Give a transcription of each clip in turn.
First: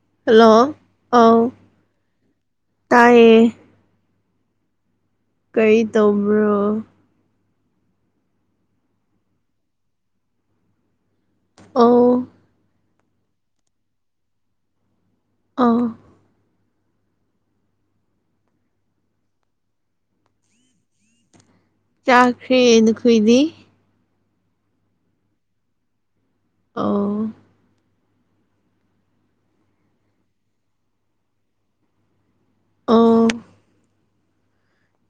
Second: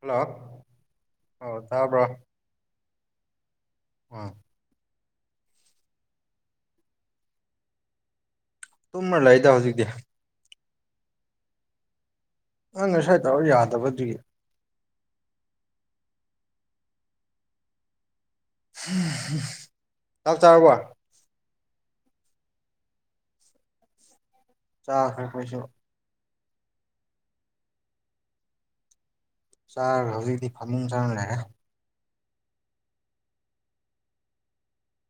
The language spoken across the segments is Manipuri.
ꯍꯜꯂꯣ ꯍꯂꯣ ꯑ ꯑꯣ ꯇꯥꯕ꯭ꯔꯣ ꯇꯥꯏꯌꯦ ꯑꯥ ꯀꯔꯤ ꯇꯧꯕ꯭ꯔꯣ ꯇꯨꯝꯃ ꯂꯩꯗ ꯍꯧꯖꯤꯛꯇꯤ ꯑꯧ ꯅꯪ ꯉꯁꯥꯏ ꯇꯧꯔ ꯌꯥꯗꯕꯗꯨꯒꯤ ꯑꯥ ꯆꯞ ꯆꯥꯔꯕ ꯆꯥꯛꯈ꯭ꯔꯦꯅ ꯑꯩꯈꯣꯏꯗꯤ ꯆꯥꯈ꯭ꯔ ꯑꯩꯈꯣꯏꯁꯨ ꯑ ꯆꯥꯔꯥꯒ ꯍꯧꯖꯤꯛꯇꯤ ꯐꯃꯨꯡ ꯆꯪꯂꯒ ꯂꯩꯔꯦ ꯑ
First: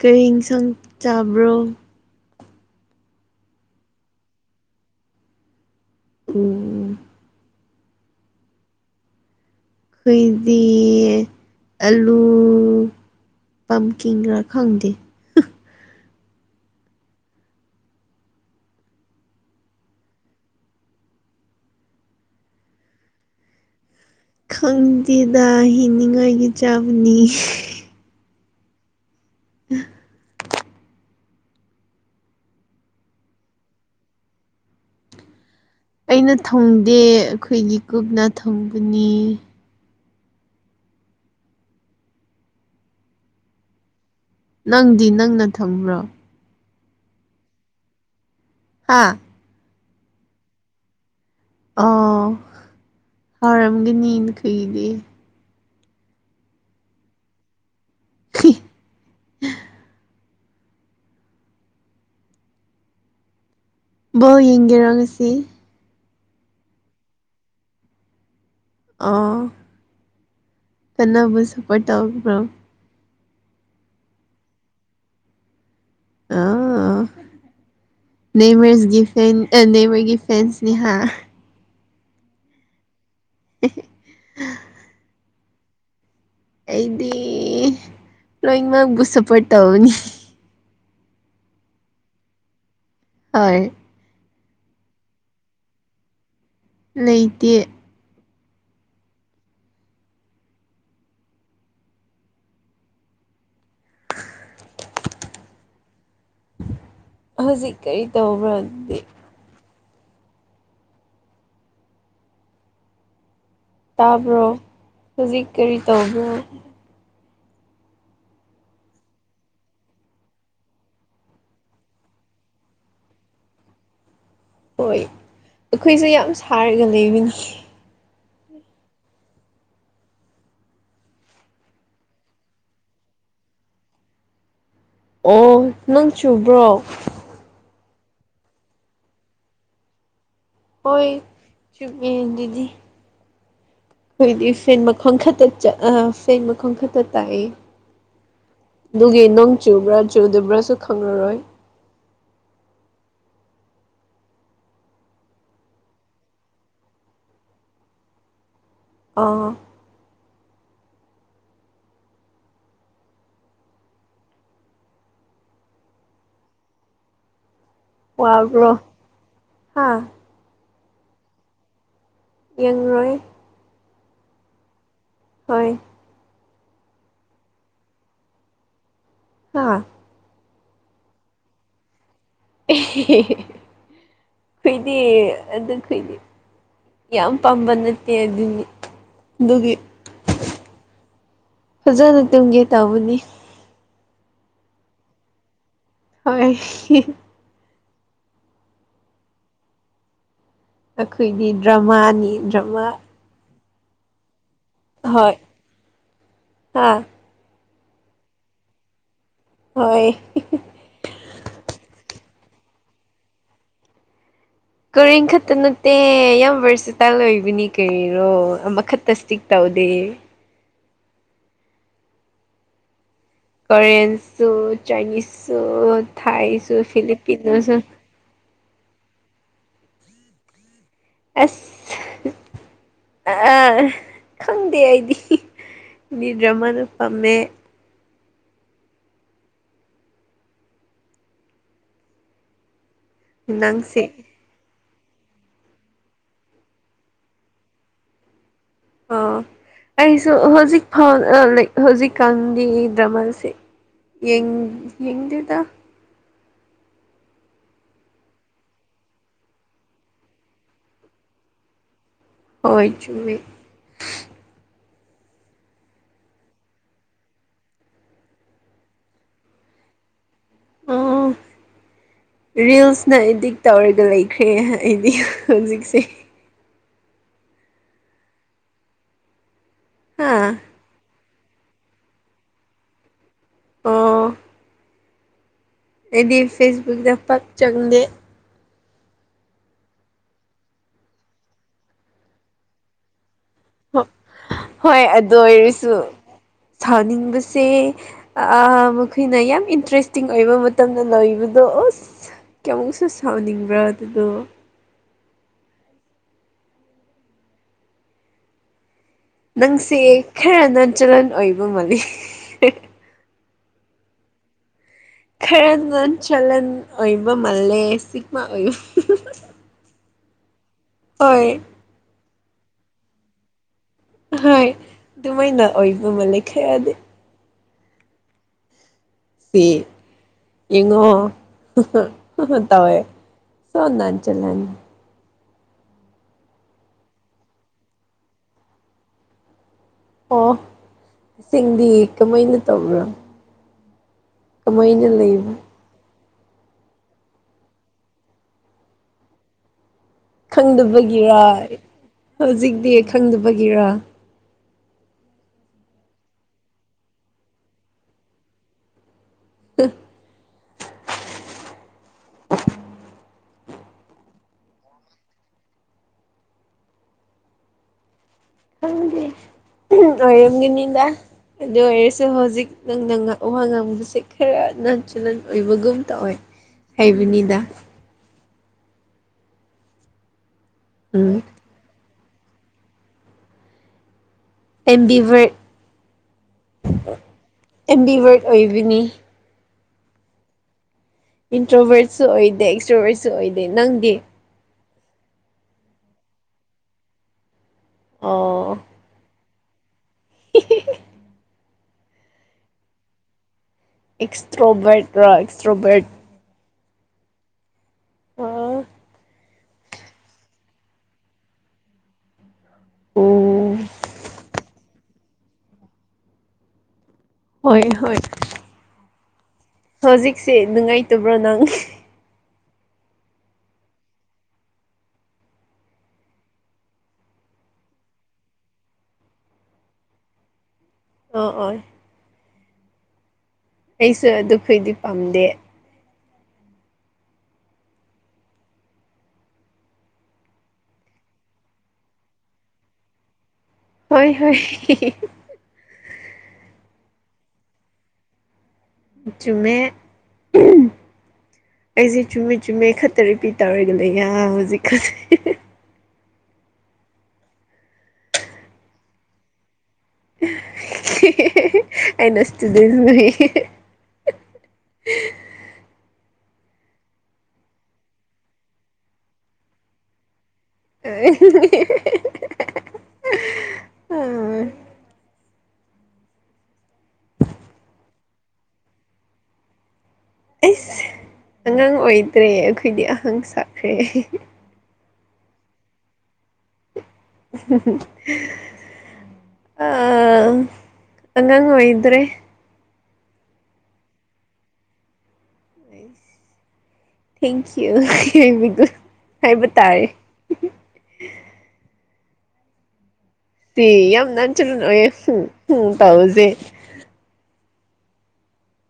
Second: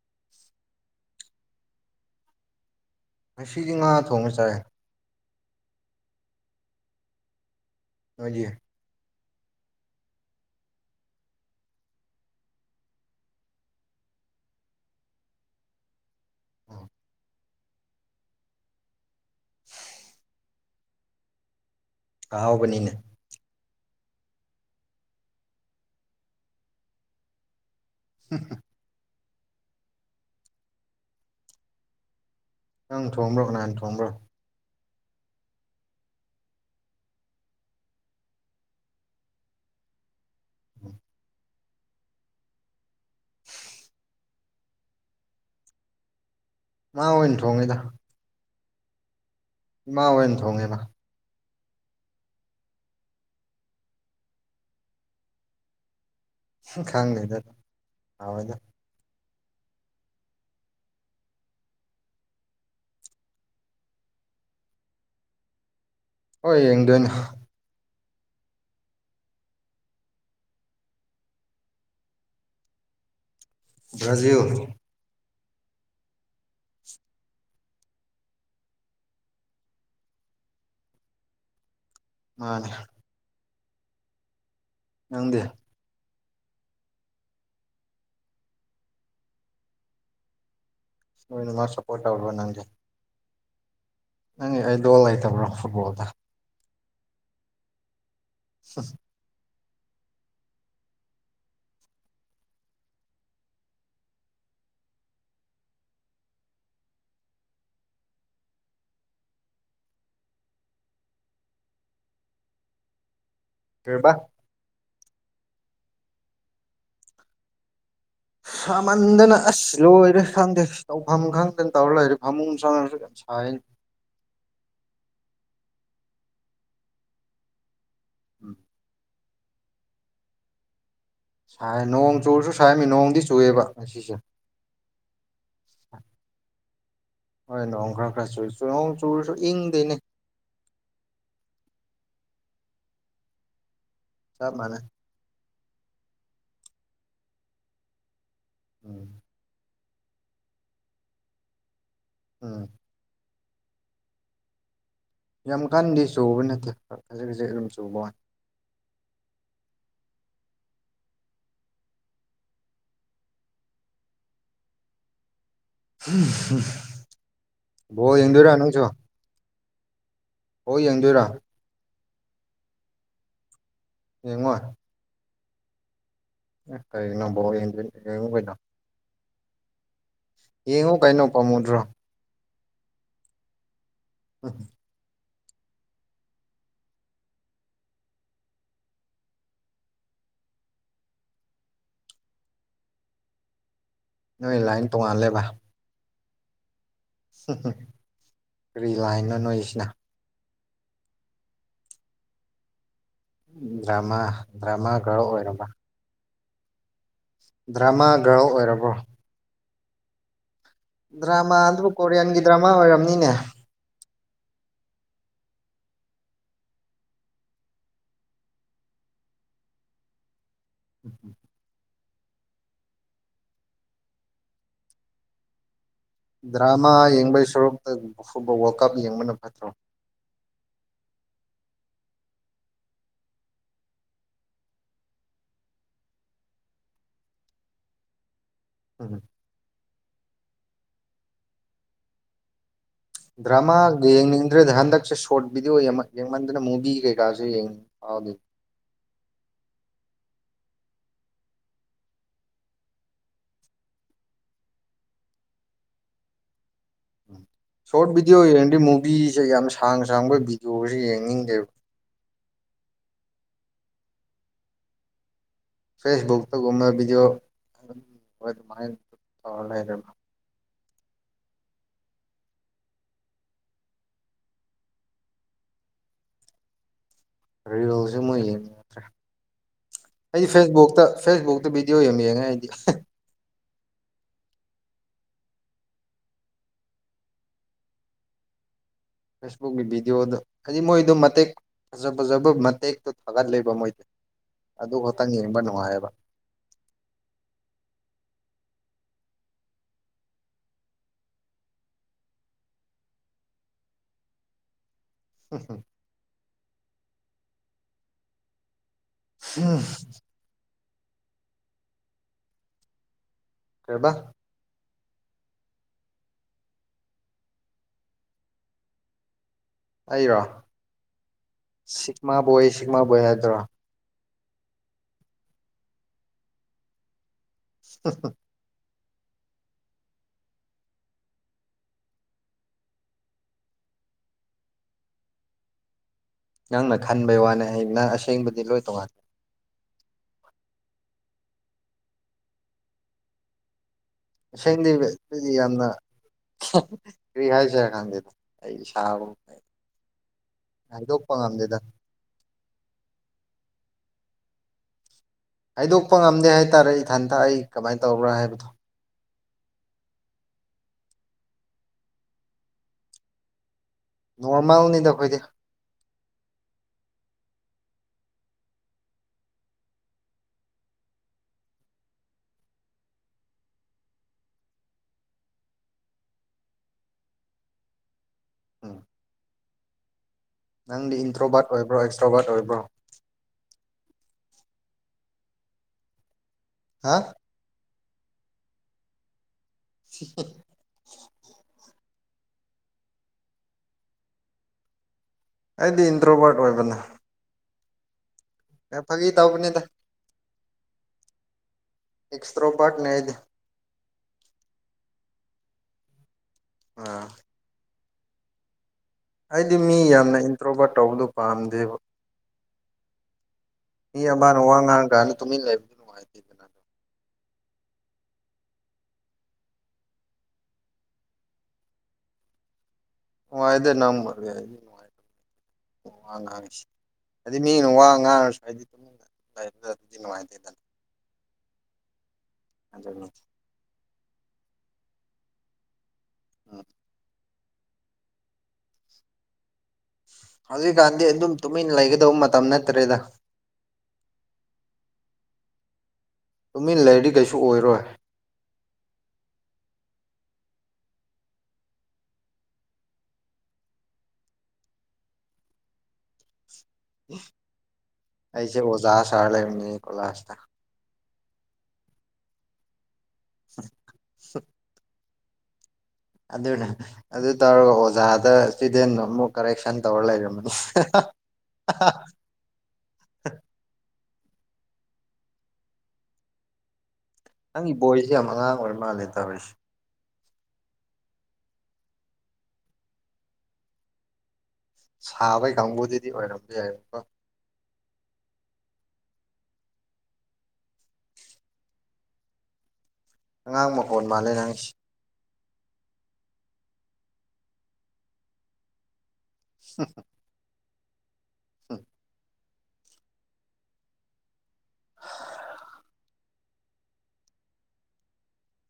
ꯀꯔꯤ ꯁꯪ ꯆꯥꯕ꯭ꯔꯣ ꯉꯁꯤꯗꯤ ꯉꯥ ꯊꯣꯡꯉ ꯆꯥꯏꯔꯦ ꯎꯝ ꯁꯖꯦ ꯈꯣꯏꯗꯤ ꯑꯂꯨ ꯄꯝꯀꯤꯡ ꯈꯔ ꯈꯪꯗꯦ ꯑꯍꯥꯎꯕꯅꯤꯅꯦ ꯈꯪꯗꯦꯗ ꯍꯤꯡꯅꯤꯡꯉꯥꯏꯒꯤ ꯆꯥꯕꯅꯤ [unintelligible] [unintelligible] ꯅꯪ ꯊꯣꯡꯕ꯭ꯔꯣ ꯀꯅꯥꯍꯅ ꯊꯣꯡꯕ꯭ꯔꯣ ꯑꯩꯅ ꯊꯪꯗꯦ ꯑꯩꯈꯣꯏꯒꯤ ꯀꯨꯞꯅ ꯊꯪꯕꯅꯤ ꯎꯝ ꯎ ꯅꯪꯗꯤ ꯅꯪꯅ ꯊꯝꯕ꯭ꯔꯣ ꯃꯥ ꯑꯣꯏꯅ ꯊꯣꯡꯉꯤꯗ ꯍꯥꯥ ꯏꯃꯥ ꯑꯣꯢꯅ ꯊꯣꯡ ꯑꯦꯕ ꯑꯥꯎ ꯍꯔꯝꯒꯅꯤꯅ ꯀꯩꯗꯤ ꯈꯪꯗꯦꯗ ꯍꯑꯣꯏꯗ [unintelligible] ꯕꯣ ꯌꯦꯡꯒꯦꯔꯣ ꯉꯁꯤ ꯍꯣꯏ ꯌꯦꯡꯗꯣꯏꯅ ꯑ ꯀꯟꯅꯕꯨ ꯁꯄꯣꯔꯠꯧ꯭ꯔꯣ ꯕ꯭ꯔꯥꯖꯤꯜ ꯑꯣ [inaudible] ꯅꯦꯃꯔꯁꯒꯤ ꯐꯦꯟ ꯅꯦꯕꯔꯒꯤ ꯐꯦꯟꯁꯅꯤꯍ ꯃꯥꯅꯦ [unintelligible] ꯅꯪꯗꯦ ꯑꯩꯗꯤ ꯂ꯭ꯔꯣꯌꯤꯡ ꯑꯃ ꯨꯁꯁꯥꯄꯔꯇ ꯍꯅꯤ ꯅꯣꯏꯅ ꯃꯥ ꯁꯄꫭꯠ ꯇꯧꯔꯕꯥ ꯅꯪꯗꯤ ꯑ ꯅꯪ ꯑꯩ ꯂꯣꯜ ꯂꯩꯇꯕ꯭ꯔꯣ ꯐꯨꯠꯕꯣꯜꯗ ꯂꯩꯇꯦ [unintelligible] ꯍꯧꯖꯤꯛ ꯀꯔꯤ ꯇꯧꯕ꯭ꯔꯗꯤ ꯀꯩꯕ ꯇꯥꯕ꯭ꯔꯣ ꯍꯧꯖꯤꯛ ꯀꯔꯤ ꯇꯧꯕ꯭ꯔꯣ ꯁꯥꯃꯟꯗꯅ ꯑꯁ ꯂꯣꯏꯔꯦ ꯈꯪꯗꯦ ꯇꯧꯐꯝ ꯈꯪꯗꯅ ꯇꯧꯔ ꯂꯩꯔꯦ ꯐꯃꯨꯡ ꯁꯪꯅꯔꯁꯨ [unintelligible] ꯍꯣꯏ ꯑꯩꯈꯣꯏꯁꯦ ꯌꯥꯝ ꯁꯥꯔꯒ ꯂꯩꯃꯤꯉ ꯎꯝ ꯥꯏ ꯅꯣꯡ ꯆꯨꯔꯁꯨ ꯁꯥꯏꯔꯝꯃꯤ ꯅꯣꯡꯗꯤ ꯆꯨꯑꯦꯕ ꯉꯁꯤꯁꯦ ꯑꯣ ꯅꯪ ꯆꯨꯕ꯭ꯔꯣ ꯍꯣꯏ ꯅꯣꯡ ꯈꯔ ꯈꯔ ꯆꯨꯁꯨ ꯅꯣꯡ ꯆꯨꯔꯁꯨ ꯏꯪꯗꯦꯅꯦ ꯍꯣꯏ ꯆꯗꯤ ꯑꯩꯈꯣꯏꯗꯤ ꯆꯞ ꯐꯦꯟ ꯃꯥꯟꯅꯩ ꯃꯈꯣꯡ ꯈꯛꯇ ꯑ ꯐꯦꯟ ꯃꯈꯣꯡ ꯈꯛꯇ ꯇꯥꯛꯏ ꯎꯝ ꯑꯗꯨꯒꯤ ꯅꯣꯡ ꯆꯨꯕ꯭ꯔꯥ ꯆꯨꯗꯕ꯭ꯔꯥꯁꯨ ꯈꯪꯂꯔꯣꯏ ꯎꯝ ꯌꯥꯝ ꯀꯥꯟꯅꯗꯤ ꯆꯨꯕ ꯅꯠꯇꯦ ꯈꯖꯤꯛ ꯈꯖꯤꯛ ꯑꯗꯨꯝ ꯆꯨꯕ ꯋꯥꯅꯤ ꯑꯥ ꯎꯝ ꯎ ꯋꯥꯕ꯭ꯔꯣ ꯍꯥ ꯍꯣꯏ ꯌꯦꯡꯗꯣꯏꯔꯥ ꯌꯦꯡꯂꯡꯔꯣꯏ ꯌꯦꯡꯉꯣ ꯍꯣꯏ ꯑꯦ ꯀꯩꯒꯤꯅꫭ ꯕꯣ ꯌꯦꯡꯗꯏ ꯀꯩꯅ ꯑꯥ ꯌꯦꯡꯉꯨ ꯀꯩꯅꯣ ꯄꯥꯝꯃꯨꯗ꯭ꯔꯣ ꯑꯦ ꯎ ꯩꯗꯤ ꯑꯗꯨꯈꯣꯏꯗꯤ ꯌꯥꯝ ꯄꯥꯝꯕ ꯅꯠꯇꯦ ꯑꯗꯨꯅꯤ ꯑꯗꯨꯒꯤ ꯐꯖꯅ ꯇꯨꯝꯒꯦ ꯇꯕꯨꯅꯤ ꯅꯣꯏ ꯂꯥꯏꯟ ꯇꯣꯉꯥꯜꯂꯦꯕ ꯍꯣꯏ ꯎ ꯀꯔꯤ ꯂꯥꯏꯅꯣ ꯅꯣꯏꯁꯤꯅ ꯑꯩꯈꯣꯏꯗꯤ ꯗ꯭ꯔꯃꯥꯅꯤ ꯗ꯭ꯔꯃꯥ ꯗ꯭ꯔꯃꯥ ꯗ꯭ꯔꯃꯥ ꯈꯔ ꯑꯣꯏꯔꯕ ꯍꯥꯥ ꯗ꯭ꯔꯃꯥ ꯒ ꯑꯣꯏꯔꯕ꯭ꯔꯣ ꯍꯣꯏ ꯗ꯭ꯔꯃꯥ ꯑꯗꯨꯕꯨ ꯀꯣꯔꯤꯌꯥꯟꯒꯤ ꯗ꯭ꯔꯃꯥ ꯑꯣꯏꯔꯝꯅꯤꯅꯦ ꯀꯣꯔꯦꯟ ꯈꯛꯇ ꯅꯠꯇꯦ ꯌꯥꯝ ꯚꯔꯁꯤꯇꯥꯏꯜ ꯑꯣꯏꯕꯅꯤ ꯀꯔꯤꯔꯣ ꯑꯃꯈꯛꯇ ꯏꯁꯇꯤꯛ ꯇꯧꯗꯦ ꯎꯝ ꯎꯝ ꯀꯣꯔꯤꯌꯦꯟꯁꯨ ꯆꯥꯏꯅꯤꯁꯁꯨ ꯊꯥꯏꯁꯨ ꯗ꯭ꯔꯃꯥ ꯌꯦꯡꯕꯒꯤ ꯐꯤꯂꯤꯄꯤꯅꯣꯁꯨ ꯁꯣꯔꯨꯇ ꯑꯐꯨꯕꯥꯜ ꯋꯥꯋꯔꯜꯀꯞ ꯌꯦꯡꯕꯅ ꯐꯠꯇ꯭ꯔꯣ ꯑꯁ ꯑꯥ ꯈꯪꯗꯦ ꯑꯩꯗꯤ [unintelligible] [unintelligible] ꯗ꯭ꯔꯥꯃ ꯅꯪꯁꯦ ꯌꯦꯡꯅꯤꯗ꯭ꯔꯦꯗ ꯍꯟꯗꯛꯁꯦ ꯁꯣꯠ ꯕꯤꯗꯤꯑꯣꯡ ꯌꯦꯡꯃꯟ ꯌꯦꯡꯃꯟꯗꯅ ꯃꯨꯚꯤ ꯀꯩꯀꯥꯥꯁꯦ ꯌꯦꯡ [unintelligible] ꯐꯥꯎꯗꯦ ꯑꯣ ꯑꯩꯁꯨ ꯍꯧꯖꯤꯛ ꯐꯥꯎ [unintelligible] ꯍꯧꯖꯤꯛꯀꯥꯟꯗꯤ ꯗ꯭ꯔꯃꯥꯁꯦ ꯌꯦꯡ ꯌꯦꯡꯗꯦꯗ ꯁꯣꯔꯠ ꯚꯤꯗꯤꯑꯣ ꯌꯦꯡꯗꯤ ꯃꯨꯕꯤꯁꯦ ꯌꯥꯝꯅ ꯁꯥꯡ ꯁꯥꯡꯕ ꯚꯤꯗꯤꯑꯣꯁꯦ ꯌꯦꯡꯅꯤꯡꯗꯦꯕ ꯍꯣꯏ ꯆꯨꯝꯃꯤ ꯐꯦꯁꯕꯨꯛꯇꯒꯨꯝꯕ ꯚꯤꯗꯤꯑꯣ ꯑꯗꯨꯝ ꯑꯗꯨꯃꯥꯏꯅ ꯇꯧꯔ ꯂꯩꯔꯦꯕ ꯑꯥ ꯔꯤꯜꯁꯅ ꯑꯦꯗꯤꯛ ꯇꯧꯔꯒ ꯂꯩꯈ꯭ꯔꯦ ꯑꯩꯗꯤ ꯍꯧꯖꯤꯛꯁꯦ ꯔꯤꯜꯁꯨ ꯃꯣꯏ ꯌꯦꯡ ꯍꯥ ꯑꯩ ꯐꯦꯁꯕꯨꯛꯇ ꯐꯦꯁꯕꯨꯛꯇ ꯕꯤꯗꯤꯑꯣ ꯌꯥꯝ ꯌꯦꯡꯉꯦ ꯑꯩꯗꯤ ꯑꯣ ꯑꯩꯗꯤ ꯐꯦꯁꯕꯨꯛꯇ ꯄꯥꯛ ꯆꯪꯗꯦ ꯐꯦꯁꯕꯨꯛꯀꯤ ꯚꯤꯗꯤꯑꯣꯗ ꯍꯥꯏꯗꯤ ꯃꯣꯏꯗꯣ ꯃꯇꯦꯛ ꯐꯖ ꯐꯖꯕ ꯃꯇꯦꯛꯇꯣ ꯊꯥꯒꯠꯂꯦ [unintelligible] ꯑꯗꯨ ꯈꯛꯇꯪ ꯌꯦꯡꯕ ꯅꯨꯡꯉꯥꯏꯌꯦꯕ ꯊꯥꯅꯤꯡꯕꯁꯦ ꯑꯥ ꯃꯈꯣꯏꯅ ꯌꯥꯝ ꯏꯟꯇꯔꯦꯁꯇꯤꯡ ꯑꯣꯏꯕ ꯃꯇꯝꯗ ꯂꯣꯏꯕꯗꯣ ꯑꯨꯁ ꯀꯌꯥꯃꯨꯛꯁꯨ ꯁꯥꯎꯅꯤꯡꯕ꯭ꯔꯥ ꯑꯗꯨꯗꯨ [unintelligible] ꯅꯪꯁꯦ ꯈꯔ ꯅꯟ ꯆꯂꯟ ꯑꯣꯏꯕ ꯃꯥꯜꯂꯤ ꯀꯩꯕꯥ ꯈꯔ ꯅꯟ ꯆꯂꯟ ꯑꯣꯏꯕ ꯃꯥꯜꯂꯦ ꯁꯤꯛꯃꯥ ꯑꯣꯏꯕ ꯑꯩꯔꯣ ꯍꯣꯏ ꯁꯤꯛꯃꯥ ꯕꯣꯏ ꯁꯤꯛꯃꯥ ꯕꯣꯏ ꯍꯥꯏꯗ꯭ꯔꯣ ꯍꯣꯏ ꯑꯗꯨꯃꯥꯏꯅ ꯑꯣꯏꯕ ꯃꯥꯜꯂꯤ ꯈ꯭ꯔꯗꯤ [unintelligible] ꯄꯦ ꯌꯦꯡꯉꯣ [unintelligible] ꯇꯧꯋꯦ ꯁꯣ ꯅꯟ ꯆꯂꯟ ꯅꯪꯅ ꯈꯟꯕꯩ ꯋꯥꯅꯦ ꯍꯌꯦꯡ ꯅꯪ ꯑꯁꯦꯡꯕꯗꯤ ꯂꯣꯏ ꯇꯣꯡꯉꯥ ꯑꯣ ꯏꯁꯤꯡꯗꯤ ꯀꯃꯥꯏꯅ ꯇꯧꯕ꯭ꯔꯣ ꯀꯃꯥꯏꯅ [unintelligible] ꯇꯗꯤ ꯂꯩꯕ ꯌꯥꯝꯅ ꯀ꯭ꯔꯤ ꯍꯥꯏꯁꯤꯔꯥ ꯈꯪꯗꯦꯗ ꯑꯩ ꯏꯁꯥꯃꯛ ꯈꯪꯗꯕꯒꯤꯔ ꯍꯧꯖꯤꯛꯇꯤ ꯈꯪꯗꯕꯒꯤꯔ ꯍꯥꯏꯗꯣꯛꯄ ꯉꯝꯗꯦ ꯍꯥꯏꯇꯥꯔꯦ ꯏꯊꯟꯇ ꯑꯩ ꯀꯃꯥꯏꯟ ꯇꯧꯕ꯭ꯔꯥ ꯍꯥꯏꯕꯗꯣ [unintelligible] ꯅꯣꯔꯃꯦꯜꯅꯤꯗ ꯑꯩꯈꯣꯏꯗꯤ ꯈꯪꯗꯦ [unintelligible] ꯑꯗꯨ ꯑꯣꯏꯔꯁꯨ ꯍꯧꯖꯤꯛ ꯅꯪꯅ ꯉꯥ ꯋꯥ ꯉꯥꯡꯕꯁꯦ ꯈꯔ ꯅꯟ ꯆꯂꯟ ꯑꯣꯏꯕꯒꯨꯝ ꯇꯧꯋꯦ ꯍꯩꯕꯅꯤꯗ ꯎꯝ ꯅꯪꯗꯤ ꯎꯝ ꯏꯟꯇ꯭ꯔꯣꯕꯠ ꯑꯣꯏꯕ꯭ꯔꯣ ꯑꯦꯛꯁꯇ꯭ꯔꯣꯕꯠ ꯑꯣꯏꯕ꯭ꯔꯣ ꯑꯦꯝꯕꯤꯚꯔꯠ ꯍꯥ ꯑꯦꯝꯕꯤꯚꯔꯠ ꯑꯣꯏꯕꯅꯤ [unintelligible] ꯏꯟꯇ꯭ꯔꯣꯚꯔꯠꯁꯨ ꯑꯣꯏꯗꯦ ꯑꯦꯛꯁꯇ꯭ꯔꯣꯚꯔꯠꯁꯨ ꯑꯣꯏꯗꯦ ꯅꯪꯗꯤ ꯑꯩꯗꯤ ꯏꯟꯇ꯭ꯔꯣꯕꯠ ꯑꯣꯏꯕꯅꯦ ꯑꯣ [unintelligible] ꯐꯥꯒꯤ ꯇꯧꯕꯅꯤꯗ [unintelligible] ꯑꯦꯛꯁꯇ꯭ꯔꯣꯕꯠꯅꯦ ꯑꯩꯗꯤ ꯑꯦꯛꯁꯇ꯭ꯔꯣꯕꯔꯠ ꯔ ꯑꯦꯛꯁꯇ꯭ꯔꯣꯕꯔꯠ ꯑꯥ ꯑꯣ ꯍꯥꯏꯗꯤ ꯃꯤ ꯌꯥꯝꯅ ꯏꯟꯇ꯭ꯔꯣꯕꯠ ꯇꯧꯕꯗꯨ ꯄꯥꯝꯗꯦꯕ ꯎꯝ ꯃꯤ ꯑꯃꯅ ꯋꯥ ꯉꯥꯡꯉꯀꯥꯜ ꯇꯨꯃꯤꯟ ꯂꯩꯕꯗꯨ ꯅꯨꯡꯉꯥꯏꯇꯦꯕ ꯍꯣꯏ ꯍꯣꯏ ꯍꯧꯖꯤꯛꯁꯦ ꯅꯨꯡꯉꯥꯏꯇꯕ꯭ꯔꯣ ꯅꯪ ꯅꯨꯡꯉꯥꯏꯗ ꯅꯪꯕꯨꯗꯤ ꯑꯩꯗꯤ ꯅꯨꯡꯉꯥꯏ ꯋꯥ ꯉꯥꯡꯉꯤꯁꯤ ꯍꯥꯏꯗꯤ ꯃꯤꯅ ꯋꯥ ꯉꯥꯡꯉꯁꯨ ꯍꯥꯏꯗꯤꯕ ꯑꯗꯨꯗꯤ ꯅꯨꯡꯉꯥꯏꯇꯦꯗꯅ ꯑꯣ ꯑꯣꯏ ꯑꯗꯨꯅꯤ ꯑꯩꯁꯨ ꯑꯗꯨꯈꯣꯏꯗꯤ ꯄꯥꯝꯗꯦ ꯑꯥ ꯍꯧꯖꯤꯛꯀꯥꯟꯗꯤ ꯑꯗꯨꯝ ꯇꯨꯃꯤꯟ ꯂꯩꯒꯗꯧꯕ ꯃꯇꯝ ꯅꯠꯇ꯭ꯔꯦꯗ ꯍꯣꯏ ꯍꯣꯏ [unintelligible] ꯇꯨꯃꯤꯟ ꯂꯩꯔꯗꯤ ꯀꯩꯁꯨ ꯑꯣꯏꯔꯣꯏ ꯆꯨꯝꯃꯦ [unintelligible] ꯑꯩꯁꯦ ꯆꯨꯝꯃꯦ ꯆꯨꯝꯃꯦ ꯈꯛꯇ ꯔꯤꯄꯤꯠ ꯇꯧꯔꯒ ꯂꯩ ꯌꯥꯝ ꯍꯧꯖꯤꯛ ꯈ ꯑꯩꯁꯦ ꯑꯣꯖꯥ ꯁꯥꯔ ꯂꯩꯅꯤꯀꯣ ꯂꯥꯁꯇ [unintelligible] ꯑꯩꯅ ꯏꯁꯇꯨꯗꯦꯟ ꯑꯣꯢꯌꯦ [inaudible] ꯑꯗꯨꯅ ꯑꯗꯨ ꯇꯧꯔꯒ ꯑꯣꯖꯥꯗ ꯏꯁꯇꯨꯗꯦꯟ ꯑꯃꯨꯛ ꯀꯔꯦꯛꯁꯟ ꯇꯧꯔ ꯂꯩꯔꯝꯕꯅꯤ [unintelligible] ꯅꯪꯒꯤ ꯕꯣꯏꯁꯁꯤ ꯌꯥꯝ ꯑꯉꯥꯡ ꯑꯣꯏꯔ ꯃꯥꯜꯂꯦ ꯇꯥꯔꯔꯤꯁꯦ ꯑꯩꯁ ꯑꯉꯥꯡ ꯑꯣꯏꯗ꯭ꯔꯦ ꯑꯩꯈꯣꯏꯗꯤ ꯑꯍꯥꯟ ꯁꯥꯈ꯭ꯔꯦ ꯁꯥꯕꯩ ꯀꯥꯡꯕꯨꯗꯨꯗꯤ ꯑꯣꯏꯔꯝꯕ ꯌꯥꯏꯕꯀꯣ ꯑꯥ ꯑꯥ ꯑꯉꯥꯡ ꯑꯣꯏꯗ꯭ꯔꯦ ꯑꯉꯥꯡ ꯃꯈꯣꯜ ꯃꯥꯜꯂꯦ ꯅꯪꯁꯤ ꯊꯦꯡꯀ꯭ꯌꯨ ꯍꯥꯏꯕ ꯇꯥꯔꯦ [unintelligible] ꯁꯤ ꯌꯥꯝ ꯅꯦꯆꯔꯦꯜ ꯑꯣꯏꯌꯦ [unintelligible] ꯇꯧꯁꯦ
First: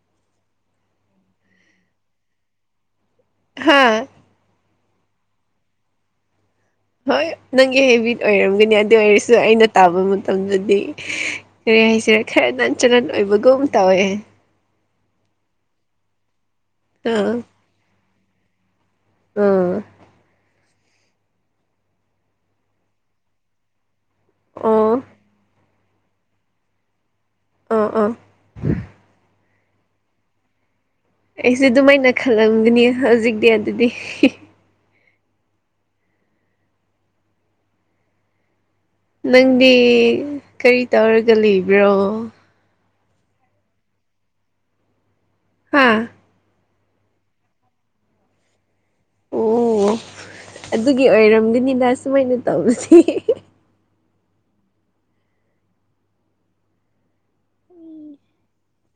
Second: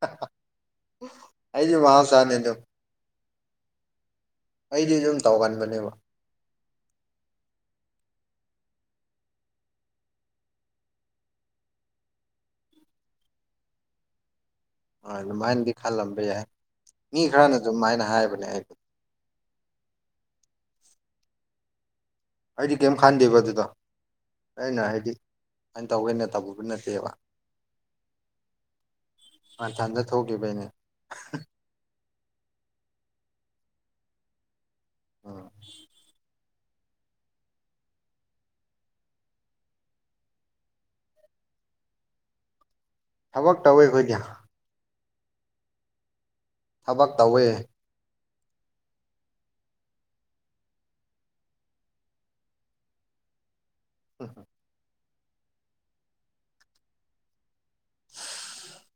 [unintelligible] ꯑꯩꯗꯤ ꯃꯥꯍꯣꯏꯁꯅꯦ ꯑꯗꯨꯝ ꯍꯥꯥ ꯑꯩꯗꯤ ꯑꯗꯨꯝ ꯇꯧꯒꯟꯕꯅꯦꯕ ꯍꯣꯏ ꯅꯪꯒꯤ ꯍꯦꯕꯤꯠ ꯑꯣꯏꯔꯝꯒꯅꯤ ꯑꯗꯨ ꯑꯣꯏꯔꯁꯨ ꯑꯩꯅ ꯇꯥꯕ ꯃꯇꯝꯗꯗꯤ ꯀꯔꯤ ꯍꯥꯏꯁꯤꯔ ꯈꯔ ꯅꯦꯆꯔꯦꯜ ꯑꯣꯏꯕꯒꯨꯝ ꯑꯃ ꯇꯧꯋꯦ ꯍꯥ ꯑꯗꯨꯃꯥꯏꯅꯗꯤ ꯈꯜꯂꯝꯕ ꯌꯥꯏ ꯃꯤ ꯑꯥ ꯈꯔꯅꯖꯨ ꯑꯗꯨꯃꯥꯏꯅ ꯍꯥꯏꯕꯅꯦ ꯑꯩꯕꯨ ꯑꯣ ꯑꯩꯗꯤ ꯀꯩꯝ ꯈꯥꯟꯗꯦꯕ ꯑꯗꯨꯗꯣ ꯑꯩꯅ ꯑꯣ ꯍꯥꯏꯗꯤ ꯑꯩꯅ ꯇꯧꯒꯦꯅ ꯇꯧꯔꯨꯕ ꯅꯠꯇꯦꯕ ꯑꯣ ꯑꯣ ꯃꯊꯟꯗ ꯊꯣꯛꯈꯤꯕꯩꯅꯦ ꯑꯩꯁꯨ ꯑꯗꯨꯃꯥꯏꯅ ꯈꯜꯂꯝꯒꯅꯤ ꯍꯧꯖꯤꯛꯇꯤ ꯑꯗꯨꯗꯤ ꯑꯥ ꯅꯪꯗꯤ ꯀꯔꯤ ꯇꯧꯔꯒ ꯂꯩꯕ꯭ꯔꯣ ꯊꯕꯛ ꯇꯧꯋꯤ ꯑꯩꯈꯣꯏꯗꯤ ꯍꯥꯥ ꯊꯕꯛ ꯇꯧꯋꯦ ꯑꯣ ꯑꯗꯨꯒꯤ ꯑꯣꯏꯔꯝꯒꯅꯤꯗ ꯁꯨꯃꯥꯏꯅ ꯇꯧꯕꯁꯦ ꯍꯝ ꯍꯝ [unintelligible]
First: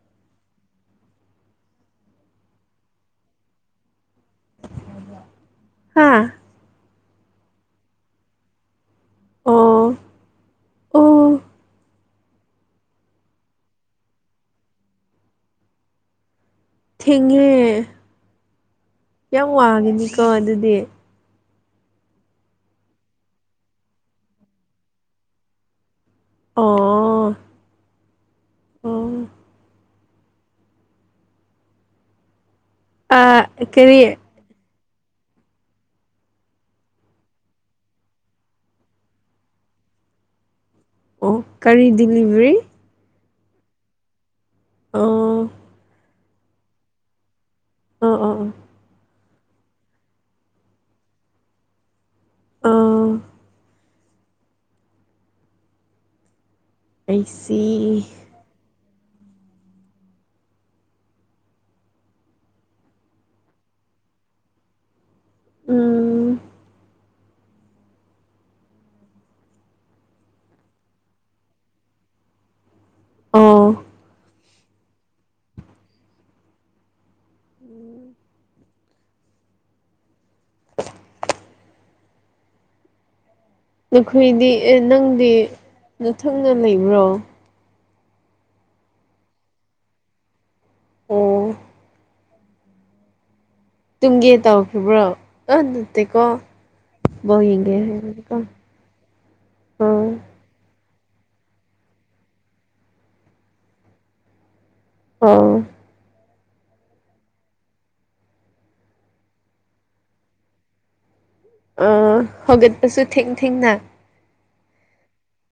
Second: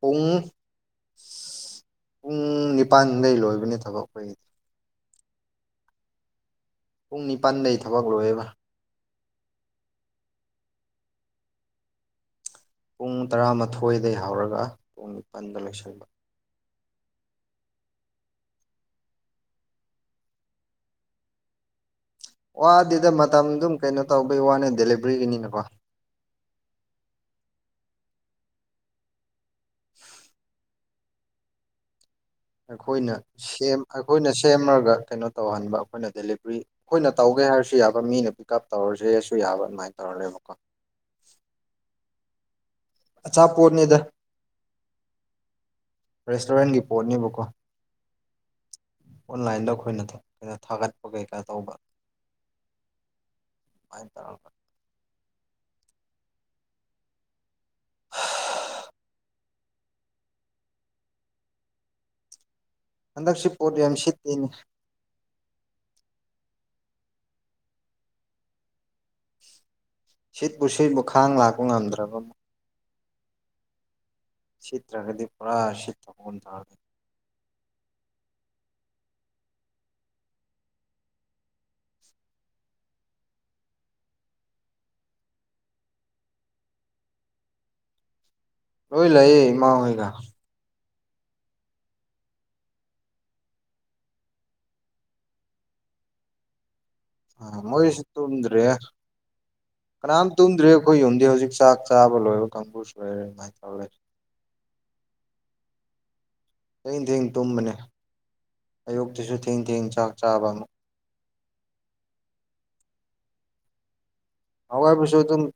ꯄꯨꯡ ꯄꯨꯡ ꯅꯤꯄꯥꯟꯗꯩ ꯂꯣꯏꯕꯅꯦ ꯊꯕꯛ ꯑꯩꯈꯣꯏꯒꯤꯗꯤ ꯍꯥꯥ ꯄꯨꯡ ꯅꯤꯄꯥꯟꯗꯩ ꯊꯕꯛ ꯂꯣꯏꯦꯕ ꯑꯣ ꯑꯣ ꯄꯨꯡ ꯇꯔꯥꯃꯥꯊꯣꯏꯗ ꯍꯧꯔꯒ ꯄꯨꯡ ꯅꯤꯄꯜꯗ ꯂꯣꯏꯁꯤꯟꯕ ꯊꯦꯡꯉꯦ ꯌꯥꯝ ꯋꯥꯡꯉꯦꯅꯤꯀꯣ ꯑꯗꯨꯗꯤ ꯋꯥꯗꯤꯗ ꯃꯇꯝ ꯑꯗꯨꯝ ꯀꯩꯅꯣ ꯇꯧꯕꯩ ꯋꯥꯅꯦ ꯗꯦꯂꯤꯕꯔꯤꯒꯤꯅꯤꯅꯀꯣ ꯑꯣ ꯑꯣ ꯑꯩꯈꯣꯏꯅ ꯑꯥ ꯀꯔꯤ ꯑꯩꯈꯣꯏꯅ ꯁꯦꯝꯃꯒ ꯀꯩꯅꯣ ꯇꯧꯍꯟꯕ ꯑꯩꯈꯣꯏꯅ ꯗꯦꯂꯤꯕꯔꯤ ꯑꯩꯈꯣꯏꯅ ꯇꯧꯒꯦ ꯍꯥꯏꯔꯁꯨ ꯌꯥꯕ ꯃꯤꯅ ꯄꯤꯛ ꯎꯞ ꯇꯧꯔꯁꯦ ꯍꯥꯏꯔꯁꯨ ꯌꯥꯕ ꯑꯗꯨꯃꯥꯏꯅ ꯇꯧꯔ ꯂꯩꯦꯕꯀꯣ ꯑꯣ ꯀꯔꯤ ꯗꯤꯂꯤꯚꯔꯤ ꯑꯆꯥꯄꯣꯠꯅꯦꯗ ꯑ ꯔꯦꯁꯇꯨꯔꯦꯟꯒꯤ ꯄꯣꯠꯅꯦꯕꯀꯣ ꯑꯥ ꯑꯣ ꯑꯣꯥ ꯑꯣꯟꯂꯥꯏꯟꯗ ꯑꯩꯈꯣꯏꯅ ꯊꯥꯒꯠꯄ ꯀꯩꯀꯥ ꯇꯧꯕ ꯑꯥ ꯍꯥꯏ ꯇꯔ ꯑꯩꯁꯤ ꯍꯟꯗꯛꯁꯤ ꯄꯣꯠ ꯌꯥꯝ ꯁꯤꯠꯇꯦꯅꯤ ꯎꯝ ꯁꯤꯠꯄꯨ ꯁꯤꯠꯕꯨ ꯈꯥꯡ ꯂꯥꯛꯄ ꯉꯝꯗ꯭ꯔꯕ ꯑꯃ ꯑꯣ ꯁꯤꯠꯇ ꯔꯒꯗꯤ ꯄꯨꯔꯥ ꯁꯤꯠꯇ ꯊ ꯐꯅ ꯇꯥꯔꯦ ꯎꯝ [inaudible] ꯅꯈꯣꯏꯗꯤ ꯑꯦ ꯅꯪꯗꯤ ꯅꯊꯪꯅ ꯂꯩꯕ꯭ꯔꯣ ꯂꯣꯏ ꯂꯌꯦ ꯏ ꯃꯥ ꯍꯒ ꯑꯣ ꯇꯨꯡꯒꯦ ꯇꯧꯈꯤꯕ꯭ꯔꯣ ꯑ ꯅꯠꯇꯦꯀꯣ ꯕꯣꯜ ꯑ ꯌꯦꯡꯒꯦ ꯃꯣꯏꯁꯤ ꯍꯥꯏꯕꯅꯤꯀꯣ ꯇꯗ꯭ꯔꯔꯤ ꯑꯣ ꯀꯝ ꯇꯨꯝꯗ꯭ꯔꯦ ꯑꯩꯈꯣꯏ ꯌꯨꯝꯗꯤ ꯍꯧꯖꯤꯛ ꯆꯥꯛ ꯆꯥꯕ ꯂꯣꯏꯔꯣ ꯀꯥꯡꯕꯨꯁ ꯂꯣꯏꯔꯦ ꯑꯗꯨꯃꯥꯏꯅ ꯇꯧꯔ ꯂꯩꯔꯦ ꯑ ꯊꯦꯡ ꯊꯦꯡ ꯇꯨꯝꯕꯅꯦ ꯑꯌꯨꯛꯇꯤꯁꯨ ꯊꯦꯡ ꯊꯦꯡ ꯆꯥꯛ ꯆꯥꯕ ꯑꯃ ꯍꯧꯒꯠꯄꯁꯨ ꯊꯦꯡ ꯊꯦꯡꯅ ꯑꯋꯥꯣꯏꯕꯁꯨ ꯑꯗꯨꯝ